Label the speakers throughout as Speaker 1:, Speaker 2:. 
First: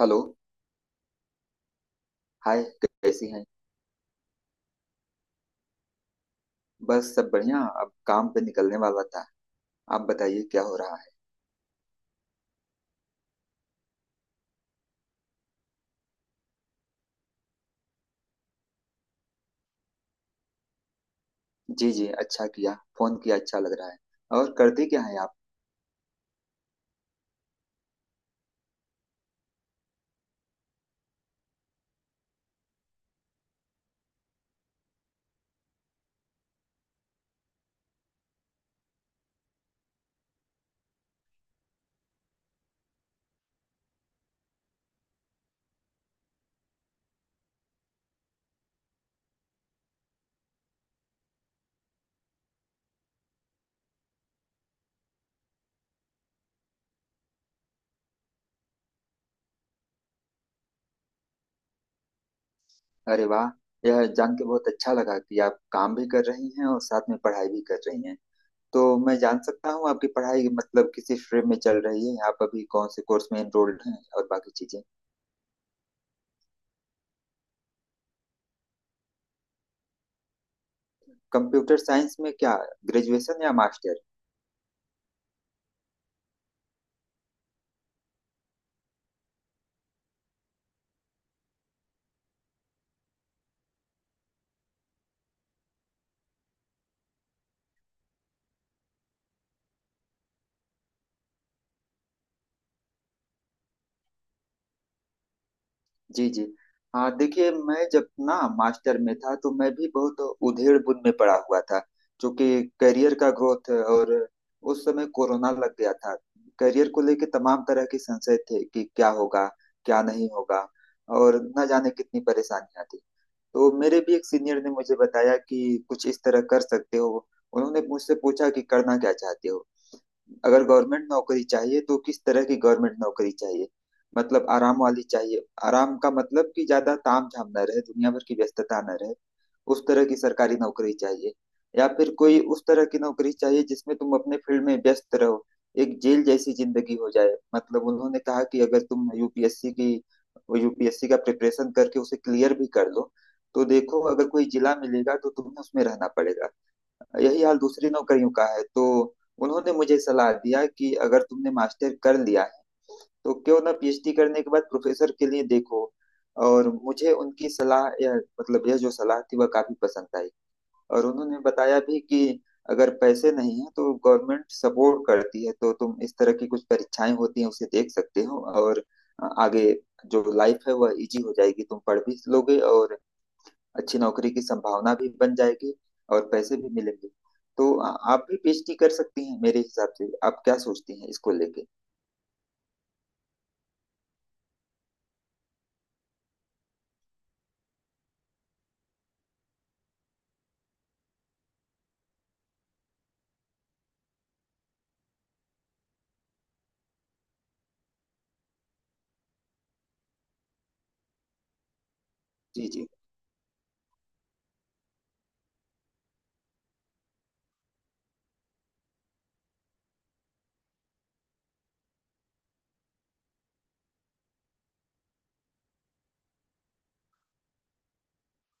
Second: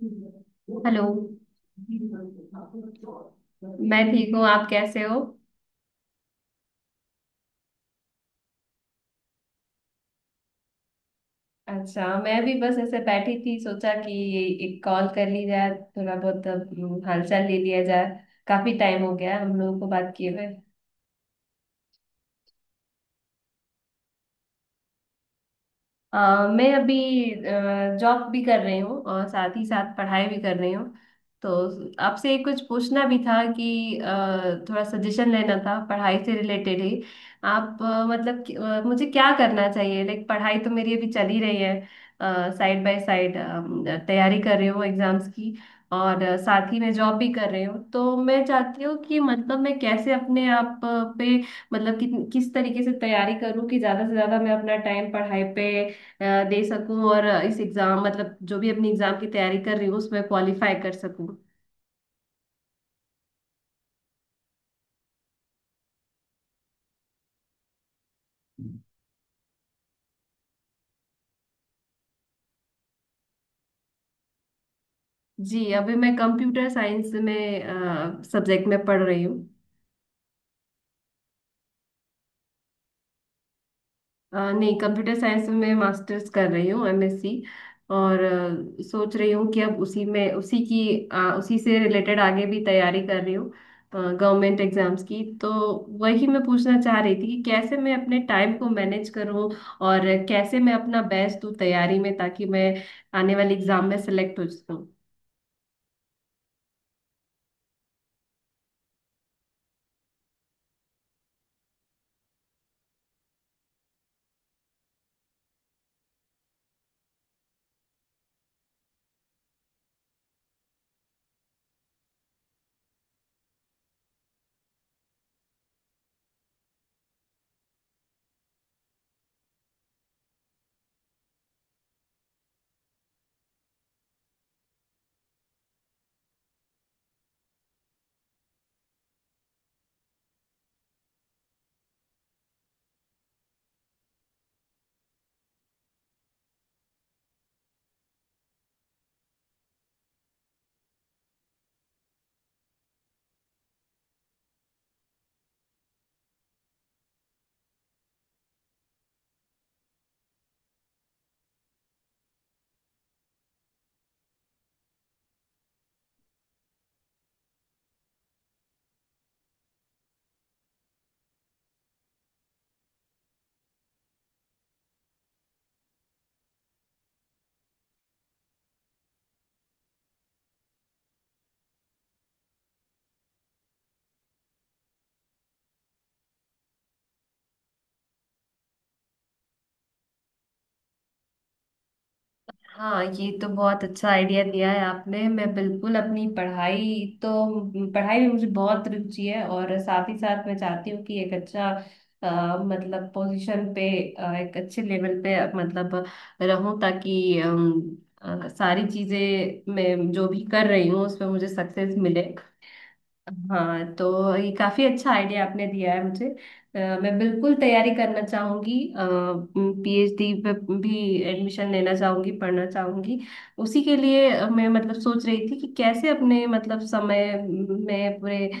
Speaker 1: Hello.
Speaker 2: Hello.
Speaker 1: Hi, कैसी हैं?
Speaker 2: मैं ठीक हूँ, आप कैसे हो?
Speaker 1: बस सब बढ़िया। अब काम पे निकलने वाला था। आप बताइए क्या हो रहा
Speaker 2: अच्छा, मैं भी बस ऐसे बैठी थी, सोचा कि एक कॉल कर ली जाए, थोड़ा बहुत हालचाल ले लिया जाए। काफी टाइम हो गया है हम लोगों को बात किए हुए।
Speaker 1: है। जी जी, अच्छा किया फोन किया, अच्छा लग रहा है। और करती क्या है आप?
Speaker 2: अ, मैं अभी जॉब भी कर रही हूँ और साथ ही साथ पढ़ाई भी कर रही हूँ, तो आपसे कुछ पूछना भी था कि थोड़ा सजेशन लेना था पढ़ाई से रिलेटेड ही। आप मुझे क्या करना चाहिए, लाइक पढ़ाई तो मेरी अभी चल ही रही है, साइड बाय साइड तैयारी कर रही हूँ एग्जाम्स की, और साथ ही मैं जॉब भी कर रही हूँ। तो मैं चाहती हूँ कि मतलब मैं कैसे अपने आप पे मतलब कि, किस तरीके से तैयारी करूँ कि ज्यादा से ज्यादा मैं अपना टाइम पढ़ाई पे अ, दे सकूं और इस एग्जाम मतलब जो भी अपनी एग्जाम की तैयारी कर रही हूँ उसमें क्वालिफाई कर सकूं।
Speaker 1: अरे वाह! यह जान के बहुत अच्छा लगा कि आप काम भी कर रही हैं और साथ में पढ़ाई भी कर रही हैं। तो मैं जान सकता हूँ आपकी पढ़ाई मतलब किस स्ट्रीम में चल रही है? आप अभी कौन से कोर्स में एनरोल्ड हैं और बाकी चीजें?
Speaker 2: जी अभी मैं कंप्यूटर साइंस में सब्जेक्ट में पढ़ रही हूँ।
Speaker 1: कंप्यूटर साइंस में क्या? ग्रेजुएशन या मास्टर?
Speaker 2: नहीं, कंप्यूटर साइंस में मैं मास्टर्स कर रही हूँ, एमएससी। और सोच रही हूँ कि अब उसी में उसी की उसी से रिलेटेड आगे भी तैयारी कर रही हूँ गवर्नमेंट एग्जाम्स की। तो वही मैं पूछना चाह रही थी कि कैसे मैं अपने टाइम को मैनेज करूँ और कैसे मैं अपना बेस्ट दूँ तैयारी में, ताकि मैं आने वाले एग्जाम में सेलेक्ट हो सकूँ।
Speaker 1: जी। जी हाँ, देखिए मैं जब ना मास्टर में था तो मैं भी बहुत उधेड़ बुन में पड़ा हुआ था। क्योंकि करियर का ग्रोथ, और उस समय कोरोना लग गया था। करियर को लेके तमाम तरह के संशय थे कि क्या होगा, क्या नहीं होगा, और न जाने कितनी परेशानियां थी। तो मेरे भी एक सीनियर ने मुझे बताया कि कुछ इस तरह कर सकते हो। उन्होंने मुझसे पूछा कि करना क्या चाहते हो। अगर गवर्नमेंट नौकरी चाहिए तो किस तरह की गवर्नमेंट नौकरी चाहिए? मतलब आराम वाली चाहिए? आराम का मतलब कि ज्यादा ताम झाम न रहे, दुनिया भर की व्यस्तता न रहे, उस तरह की सरकारी नौकरी चाहिए? या फिर कोई उस तरह की नौकरी चाहिए जिसमें तुम अपने फील्ड में व्यस्त रहो, एक जेल जैसी जिंदगी हो जाए? मतलब उन्होंने कहा कि अगर तुम यूपीएससी का प्रिपरेशन करके उसे क्लियर भी कर लो, तो देखो अगर कोई जिला मिलेगा तो तुम्हें उसमें रहना पड़ेगा। यही हाल दूसरे नौकरियों का है। तो उन्होंने मुझे सलाह दिया कि अगर तुमने मास्टर कर लिया है तो क्यों ना पीएचडी करने के बाद प्रोफेसर के लिए देखो। और मुझे उनकी सलाह, यह मतलब यह जो सलाह थी वह काफी पसंद आई। और उन्होंने बताया भी कि अगर पैसे नहीं है तो गवर्नमेंट सपोर्ट करती है, तो तुम इस तरह की कुछ परीक्षाएं होती हैं उसे देख सकते हो, और आगे जो लाइफ है वह इजी हो जाएगी, तुम पढ़ भी लोगे और अच्छी नौकरी की संभावना भी बन जाएगी, और पैसे भी मिलेंगे। तो आप भी पीएचडी कर सकती हैं। मेरे हिसाब से आप क्या सोचती हैं इसको लेके?
Speaker 2: हाँ, ये तो बहुत अच्छा आइडिया दिया है आपने। मैं बिल्कुल अपनी पढ़ाई तो, पढ़ाई में मुझे बहुत रुचि है, और साथ ही साथ मैं चाहती हूँ कि एक अच्छा मतलब पोजीशन पे, एक अच्छे लेवल पे, मतलब रहूं, ताकि सारी चीजें मैं जो भी कर रही हूँ उसमें मुझे सक्सेस मिले।
Speaker 1: जी, जी,
Speaker 2: हाँ, तो ये काफी अच्छा आइडिया आपने दिया है मुझे। मैं बिल्कुल तैयारी करना चाहूंगी, पीएचडी पे भी एडमिशन लेना चाहूंगी, पढ़ना चाहूंगी। उसी के लिए मैं मतलब सोच रही थी कि कैसे अपने मतलब समय में पूरे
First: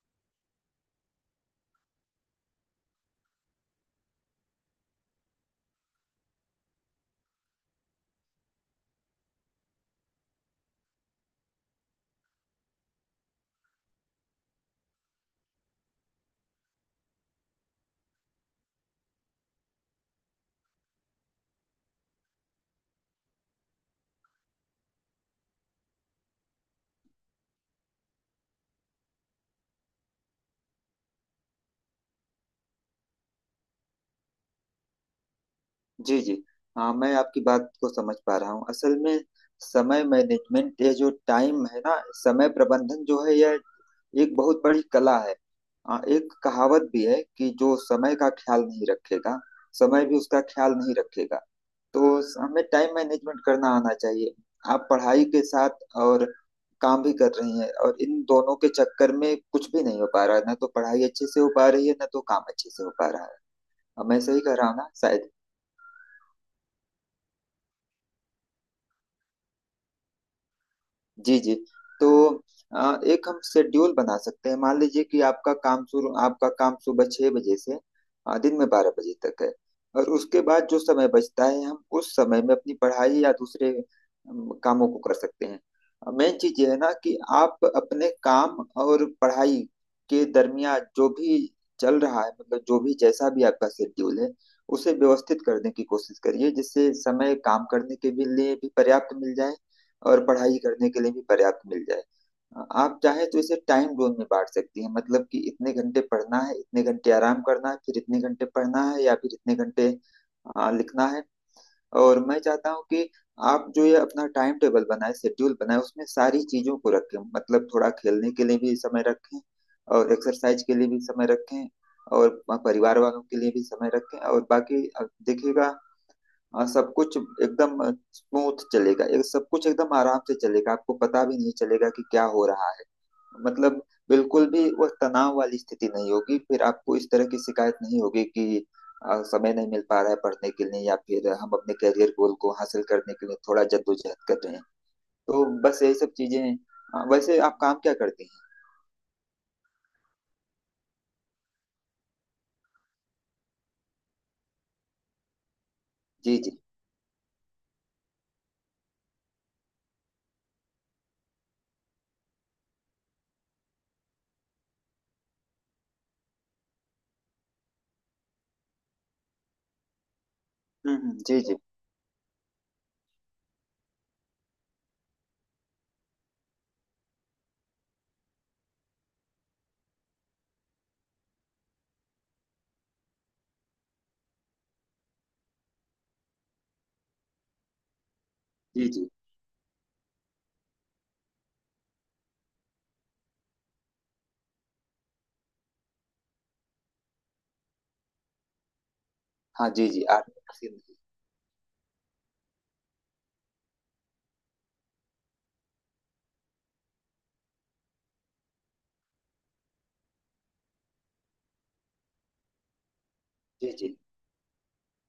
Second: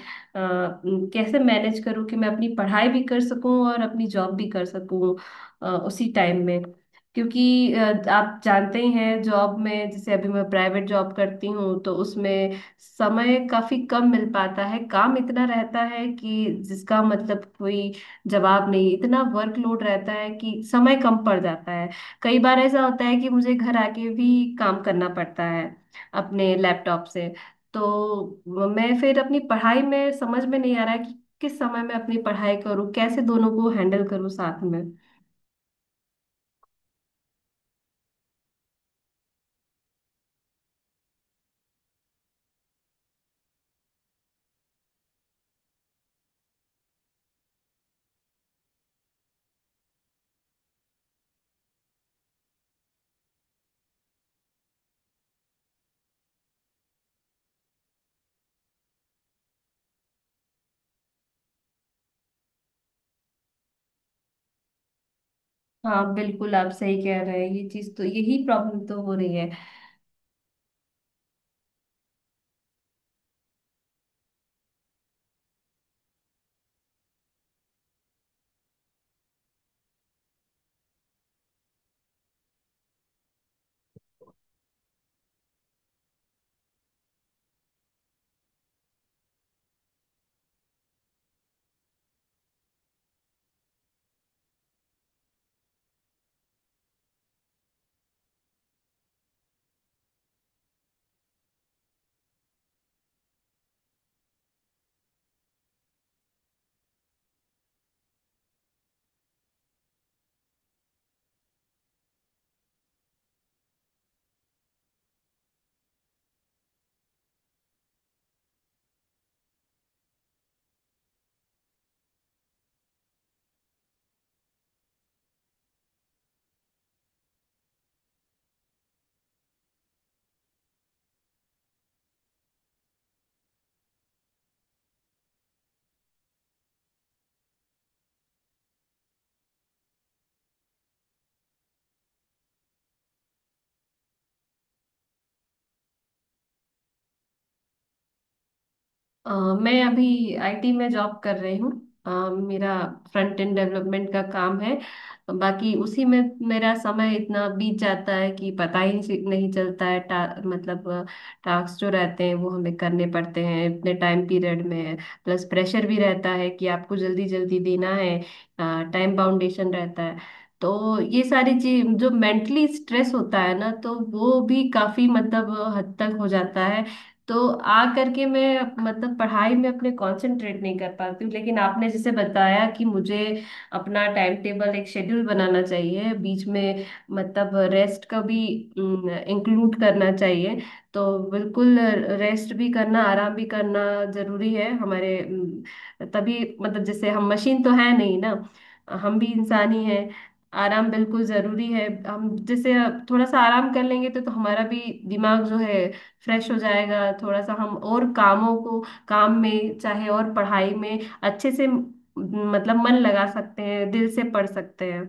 Speaker 2: कैसे मैनेज करूँ कि मैं अपनी पढ़ाई भी कर सकूँ और अपनी जॉब भी कर सकूँ उसी टाइम में। क्योंकि आप जानते ही हैं, जॉब में जैसे अभी मैं प्राइवेट जॉब करती हूँ, तो उसमें समय काफी कम मिल पाता है, काम इतना रहता है कि जिसका मतलब कोई जवाब नहीं, इतना वर्कलोड रहता है कि समय कम पड़ जाता है। कई बार ऐसा होता है कि मुझे घर आके भी काम करना पड़ता है अपने लैपटॉप से। तो मैं फिर अपनी पढ़ाई में समझ में नहीं आ रहा है कि किस समय मैं अपनी पढ़ाई करूँ, कैसे दोनों को हैंडल करूँ साथ में।
Speaker 1: जी, जी हाँ, मैं आपकी बात को समझ पा रहा हूँ। असल में समय मैनेजमेंट, ये जो टाइम है ना, समय प्रबंधन जो है यह एक बहुत बड़ी कला है। एक कहावत भी है कि जो समय का ख्याल नहीं रखेगा, समय भी उसका ख्याल नहीं रखेगा। तो हमें टाइम मैनेजमेंट करना आना चाहिए। आप पढ़ाई के साथ और काम भी कर रही हैं, और इन दोनों के चक्कर में कुछ भी नहीं हो पा रहा है, ना तो पढ़ाई अच्छे से हो पा रही है, ना तो काम अच्छे से हो पा रहा है। अब मैं सही कह रहा हूँ ना शायद?
Speaker 2: हाँ बिल्कुल, आप सही कह रहे हैं, ये चीज तो, यही प्रॉब्लम तो हो रही है।
Speaker 1: जी जी। तो एक हम शेड्यूल बना सकते हैं। मान लीजिए कि आपका काम सुबह 6 बजे से दिन में 12 बजे तक है। और उसके बाद जो समय बचता है हम उस समय में अपनी पढ़ाई या दूसरे कामों को कर सकते हैं। मेन चीज ये है ना कि आप अपने काम और पढ़ाई के दरमियान जो भी चल रहा है, मतलब जो भी जैसा भी आपका शेड्यूल है, उसे व्यवस्थित करने की कोशिश करिए जिससे समय काम करने के भी लिए भी पर्याप्त मिल जाए और पढ़ाई करने के लिए भी पर्याप्त मिल जाए। आप चाहे तो इसे टाइम जोन में बांट सकती हैं। मतलब कि इतने घंटे पढ़ना है, इतने घंटे आराम करना है, फिर इतने घंटे पढ़ना है या फिर इतने घंटे लिखना है। और मैं चाहता हूँ कि आप जो ये अपना टाइम टेबल बनाए शेड्यूल बनाए, उसमें सारी चीजों को रखें, मतलब थोड़ा खेलने के लिए भी समय रखें और एक्सरसाइज के लिए भी समय रखें और परिवार वालों के लिए भी समय रखें, और बाकी अब देखिएगा। और सब कुछ एकदम स्मूथ चलेगा, एक सब कुछ एकदम आराम से चलेगा, आपको पता भी नहीं चलेगा कि क्या हो रहा है। मतलब बिल्कुल भी वह तनाव वाली स्थिति नहीं होगी, फिर आपको इस तरह की शिकायत नहीं होगी कि समय नहीं मिल पा रहा है पढ़ने के लिए, या फिर हम अपने करियर गोल को हासिल करने के लिए थोड़ा जद्दोजहद कर रहे हैं। तो बस यही सब चीजें हैं। वैसे आप काम क्या करते हैं?
Speaker 2: अ, मैं अभी आईटी में जॉब कर रही हूँ। मेरा फ्रंट एंड डेवलपमेंट का काम है, बाकी उसी में
Speaker 1: जी जी।
Speaker 2: मेरा समय इतना बीत जाता है कि पता ही नहीं नहीं चलता है। मतलब टास्क जो रहते हैं वो हमें करने पड़ते हैं इतने टाइम पीरियड में, प्लस प्रेशर भी रहता है कि आपको जल्दी जल्दी देना है, टाइम बाउंडेशन रहता है। तो ये
Speaker 1: जी जी।
Speaker 2: सारी चीज जो मेंटली स्ट्रेस होता है ना, तो वो भी काफी मतलब हद तक हो जाता है। तो आ करके मैं मतलब पढ़ाई में अपने कंसंट्रेट नहीं कर पाती हूँ। लेकिन आपने जैसे बताया कि मुझे अपना टाइम टेबल, एक शेड्यूल बनाना चाहिए, बीच में मतलब रेस्ट का भी
Speaker 1: जी जी
Speaker 2: इंक्लूड करना चाहिए। तो बिल्कुल रेस्ट भी करना, आराम भी करना जरूरी है हमारे। तभी मतलब जैसे हम मशीन तो है नहीं ना, हम भी
Speaker 1: हाँ,
Speaker 2: इंसान ही
Speaker 1: जी जी।
Speaker 2: हैं।
Speaker 1: आर्मी में।
Speaker 2: आराम बिल्कुल जरूरी है, हम जैसे थोड़ा सा आराम कर लेंगे तो हमारा भी दिमाग जो है फ्रेश हो जाएगा, थोड़ा सा हम और कामों को, काम में चाहे और पढ़ाई में अच्छे से मतलब मन लगा सकते
Speaker 1: जी
Speaker 2: हैं,
Speaker 1: जी
Speaker 2: दिल से पढ़ सकते हैं।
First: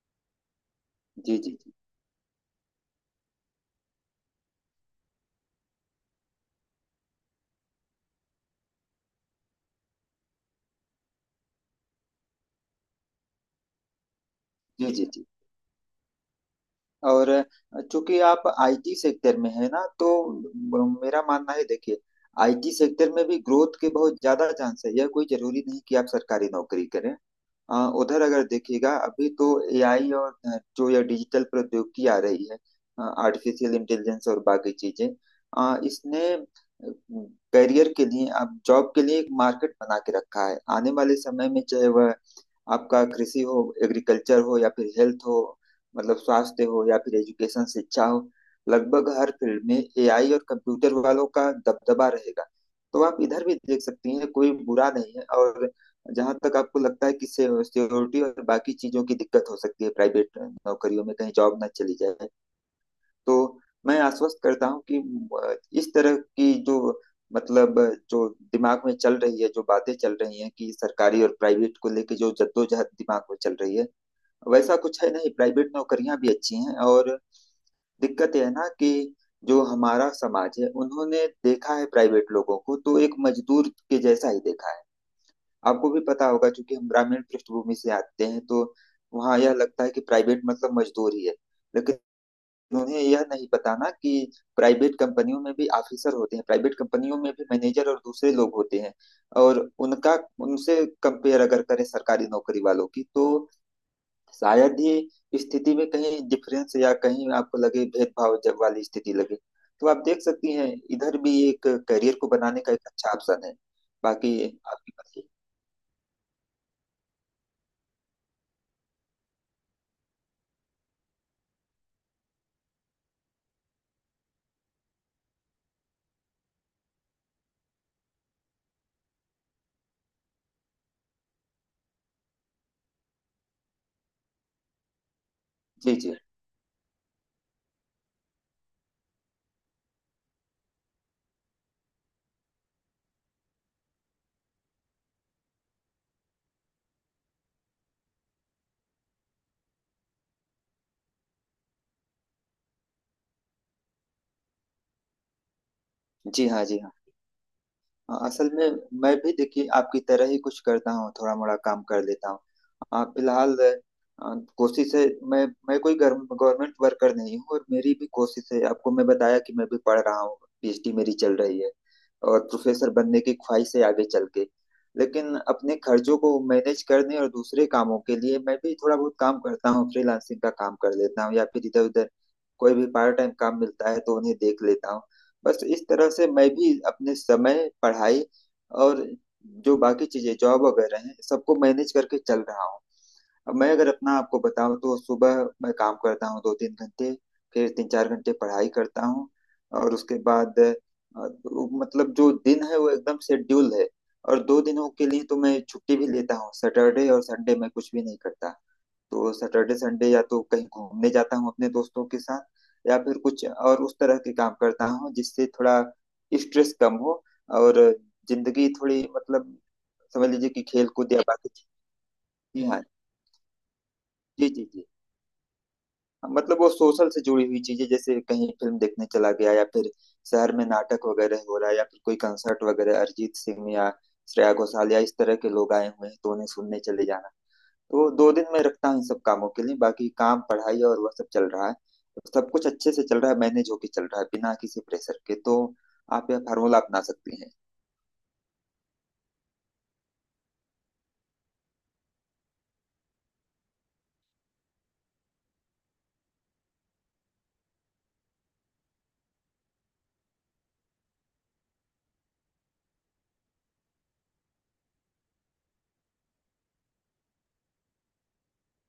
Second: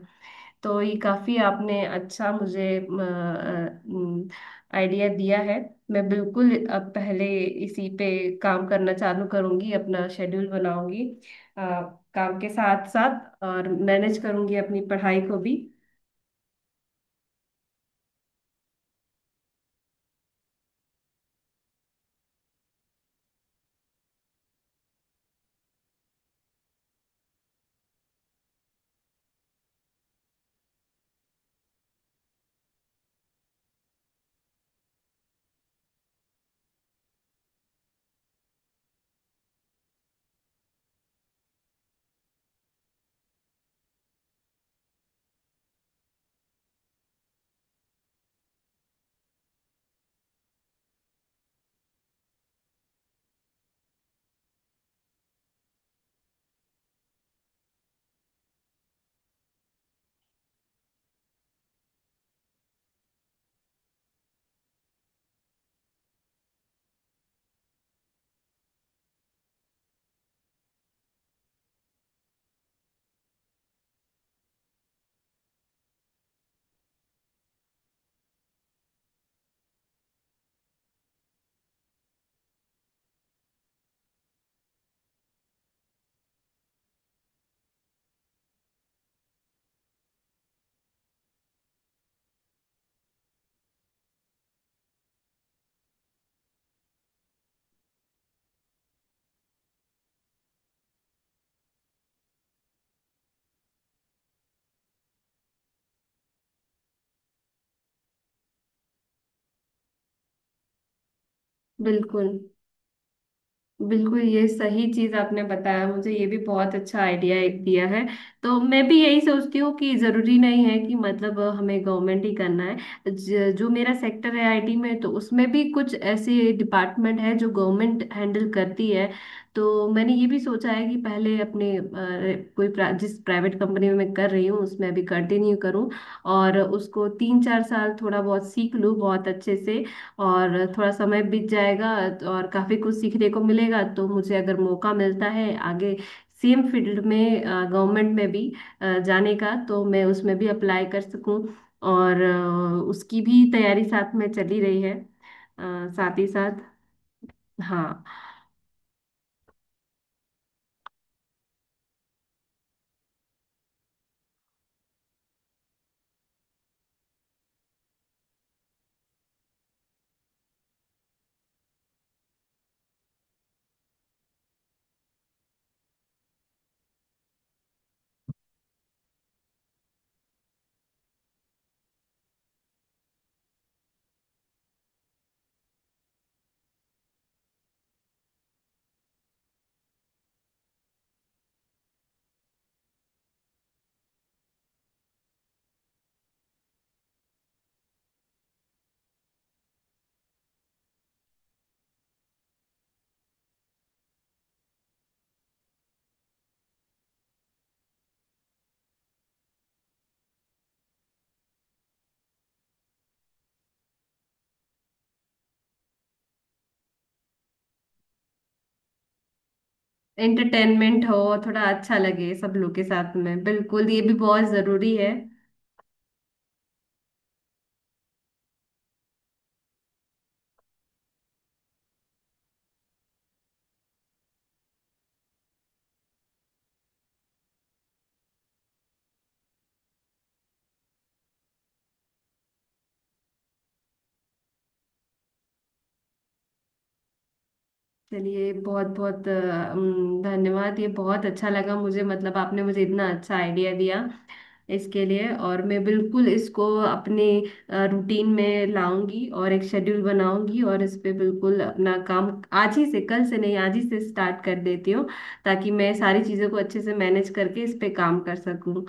Speaker 2: तो ये काफी
Speaker 1: जी जी जी
Speaker 2: आपने अच्छा मुझे आइडिया दिया है। मैं बिल्कुल अब पहले इसी पे काम करना चालू करूंगी, अपना शेड्यूल बनाऊंगी, अ, काम के साथ साथ और मैनेज करूंगी अपनी
Speaker 1: जी जी जी
Speaker 2: पढ़ाई
Speaker 1: जी।
Speaker 2: को भी।
Speaker 1: और चूंकि आप आईटी सेक्टर में है ना, तो मेरा मानना है, देखिए आईटी सेक्टर में भी ग्रोथ के बहुत ज्यादा चांस है। यह कोई जरूरी नहीं कि आप सरकारी नौकरी करें। उधर अगर देखिएगा अभी तो एआई और जो यह डिजिटल प्रौद्योगिकी आ रही है, आर्टिफिशियल इंटेलिजेंस और बाकी चीजें, इसने करियर के लिए, आप जॉब के लिए एक मार्केट बना के रखा है। आने वाले समय में चाहे वह आपका कृषि हो, एग्रीकल्चर हो, या फिर हेल्थ हो, मतलब स्वास्थ्य हो, या फिर एजुकेशन शिक्षा हो, लगभग हर फील्ड में एआई और कंप्यूटर वालों का दबदबा रहेगा। तो आप इधर भी देख सकती हैं, कोई बुरा नहीं है। और जहां तक आपको लगता है कि सिक्योरिटी और बाकी चीजों की दिक्कत हो सकती है प्राइवेट नौकरियों में कहीं जॉब ना चली जाए, तो मैं आश्वस्त करता हूँ कि इस तरह की जो मतलब जो दिमाग में चल रही है, जो बातें चल रही हैं कि सरकारी और प्राइवेट को लेके जो जद्दोजहद दिमाग में चल रही है, वैसा कुछ है नहीं। प्राइवेट नौकरियां भी अच्छी हैं। और दिक्कत यह है ना कि जो हमारा समाज है उन्होंने देखा है प्राइवेट लोगों को, तो एक मजदूर के जैसा ही देखा है। आपको भी पता होगा क्योंकि हम ग्रामीण पृष्ठभूमि से आते हैं, तो वहाँ यह लगता है कि प्राइवेट मतलब मजदूर ही है। लेकिन उन्हें यह नहीं पता ना कि प्राइवेट कंपनियों में भी ऑफिसर होते हैं, प्राइवेट कंपनियों में भी मैनेजर और दूसरे लोग होते हैं। और उनका, उनसे कंपेयर अगर करें सरकारी नौकरी वालों की, तो शायद ही स्थिति में कहीं डिफरेंस या कहीं आपको लगे भेदभाव जब वाली स्थिति लगे। तो आप देख सकती हैं इधर भी एक करियर को
Speaker 2: बिल्कुल,
Speaker 1: बनाने का एक अच्छा ऑप्शन है।
Speaker 2: बिल्कुल
Speaker 1: बाकी
Speaker 2: ये सही
Speaker 1: आपकी
Speaker 2: चीज
Speaker 1: मर्जी।
Speaker 2: आपने बताया मुझे, ये भी बहुत अच्छा आइडिया एक दिया है। तो मैं भी यही सोचती हूँ कि जरूरी नहीं है कि मतलब हमें गवर्नमेंट ही करना है। जो मेरा सेक्टर है आईटी में, तो उसमें भी कुछ ऐसे डिपार्टमेंट है जो गवर्नमेंट हैंडल करती है। तो मैंने ये भी सोचा है कि पहले अपने जिस प्राइवेट कंपनी में मैं कर रही हूँ उसमें अभी कंटिन्यू करूँ,
Speaker 1: जी जी।
Speaker 2: और उसको 3-4 साल थोड़ा बहुत सीख लूँ बहुत अच्छे से, और थोड़ा समय बीत जाएगा और काफी कुछ सीखने को मिलेगा। तो मुझे अगर मौका मिलता है आगे सेम फील्ड में गवर्नमेंट में भी जाने का, तो मैं उसमें भी अप्लाई कर सकूं। और उसकी भी तैयारी साथ में चली रही है अ, साथ ही
Speaker 1: जी
Speaker 2: साथ।
Speaker 1: हाँ, जी हाँ।
Speaker 2: हाँ,
Speaker 1: असल में मैं भी देखिए आपकी तरह ही कुछ करता हूँ, थोड़ा मोड़ा काम कर लेता हूँ। फिलहाल कोशिश है, मैं कोई गवर्नमेंट वर्कर नहीं हूँ। और मेरी भी कोशिश है, आपको मैं बताया कि मैं भी पढ़ रहा हूँ, पीएचडी मेरी चल रही है और प्रोफेसर बनने की ख्वाहिश है आगे चल के। लेकिन अपने खर्चों को मैनेज करने और दूसरे कामों के लिए मैं भी थोड़ा बहुत काम करता हूँ, फ्रीलांसिंग का काम कर लेता हूँ, या फिर इधर उधर कोई भी पार्ट टाइम काम मिलता है तो उन्हें देख लेता हूँ। बस इस तरह से मैं भी अपने समय पढ़ाई और जो बाकी चीजें जॉब वगैरह हैं, सबको मैनेज करके चल रहा हूँ। अब मैं अगर अपना आपको बताऊं, तो सुबह मैं काम करता हूँ 2 3 घंटे, फिर 3 4 घंटे पढ़ाई करता हूँ, और उसके बाद वो मतलब जो दिन है वो एकदम शेड्यूल है। और 2 दिनों के लिए तो मैं छुट्टी भी लेता हूँ, सैटरडे और संडे मैं कुछ भी नहीं करता। तो सैटरडे संडे या तो कहीं घूमने जाता हूँ अपने दोस्तों के साथ, या फिर कुछ और उस तरह के काम करता हूँ जिससे थोड़ा स्ट्रेस कम हो, और जिंदगी थोड़ी, मतलब समझ लीजिए कि खेल
Speaker 2: एंटरटेनमेंट
Speaker 1: कूद
Speaker 2: हो,
Speaker 1: या बाकी
Speaker 2: थोड़ा
Speaker 1: चीजें।
Speaker 2: अच्छा लगे सब
Speaker 1: जी
Speaker 2: लोग
Speaker 1: हाँ।
Speaker 2: के साथ में, बिल्कुल ये भी बहुत
Speaker 1: जी जी जी।
Speaker 2: जरूरी है।
Speaker 1: मतलब वो सोशल से जुड़ी हुई चीजें, जैसे कहीं फिल्म देखने चला गया, या फिर शहर में नाटक वगैरह हो रहा है, या फिर कोई कंसर्ट वगैरह अरिजीत सिंह या श्रेया घोषाल या इस तरह के लोग आए हुए हैं तो उन्हें सुनने चले जाना। तो 2 दिन मैं रखता हूँ इन सब कामों के लिए, बाकी काम, पढ़ाई और वह सब चल रहा है, तो सब कुछ अच्छे से चल रहा है, मैनेज होके चल रहा है, बिना किसी प्रेशर के। तो आप यह फार्मूला अपना सकती हैं।
Speaker 2: चलिए, बहुत बहुत धन्यवाद। ये बहुत अच्छा लगा मुझे, मतलब आपने मुझे इतना अच्छा आइडिया दिया इसके लिए, और मैं बिल्कुल इसको अपने रूटीन में लाऊंगी और एक शेड्यूल बनाऊंगी, और इस पे बिल्कुल अपना काम आज ही से, कल से नहीं, आज ही से स्टार्ट कर देती हूँ, ताकि मैं सारी चीज़ों को अच्छे से मैनेज करके इस पे काम कर सकूँ।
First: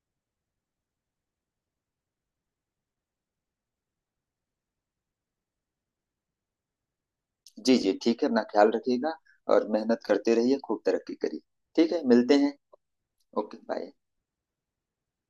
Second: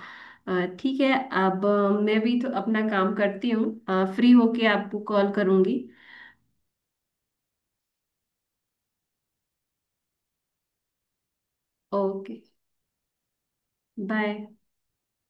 Speaker 2: ठीक है। अब मैं भी तो अपना काम करती हूँ, फ्री होके आपको कॉल करूँगी।
Speaker 1: जी जी, ठीक है, अपना ख्याल रखिएगा और मेहनत करते रहिए, खूब तरक्की करिए। ठीक है,
Speaker 2: ओके,
Speaker 1: मिलते हैं। Okay bye.
Speaker 2: बाय।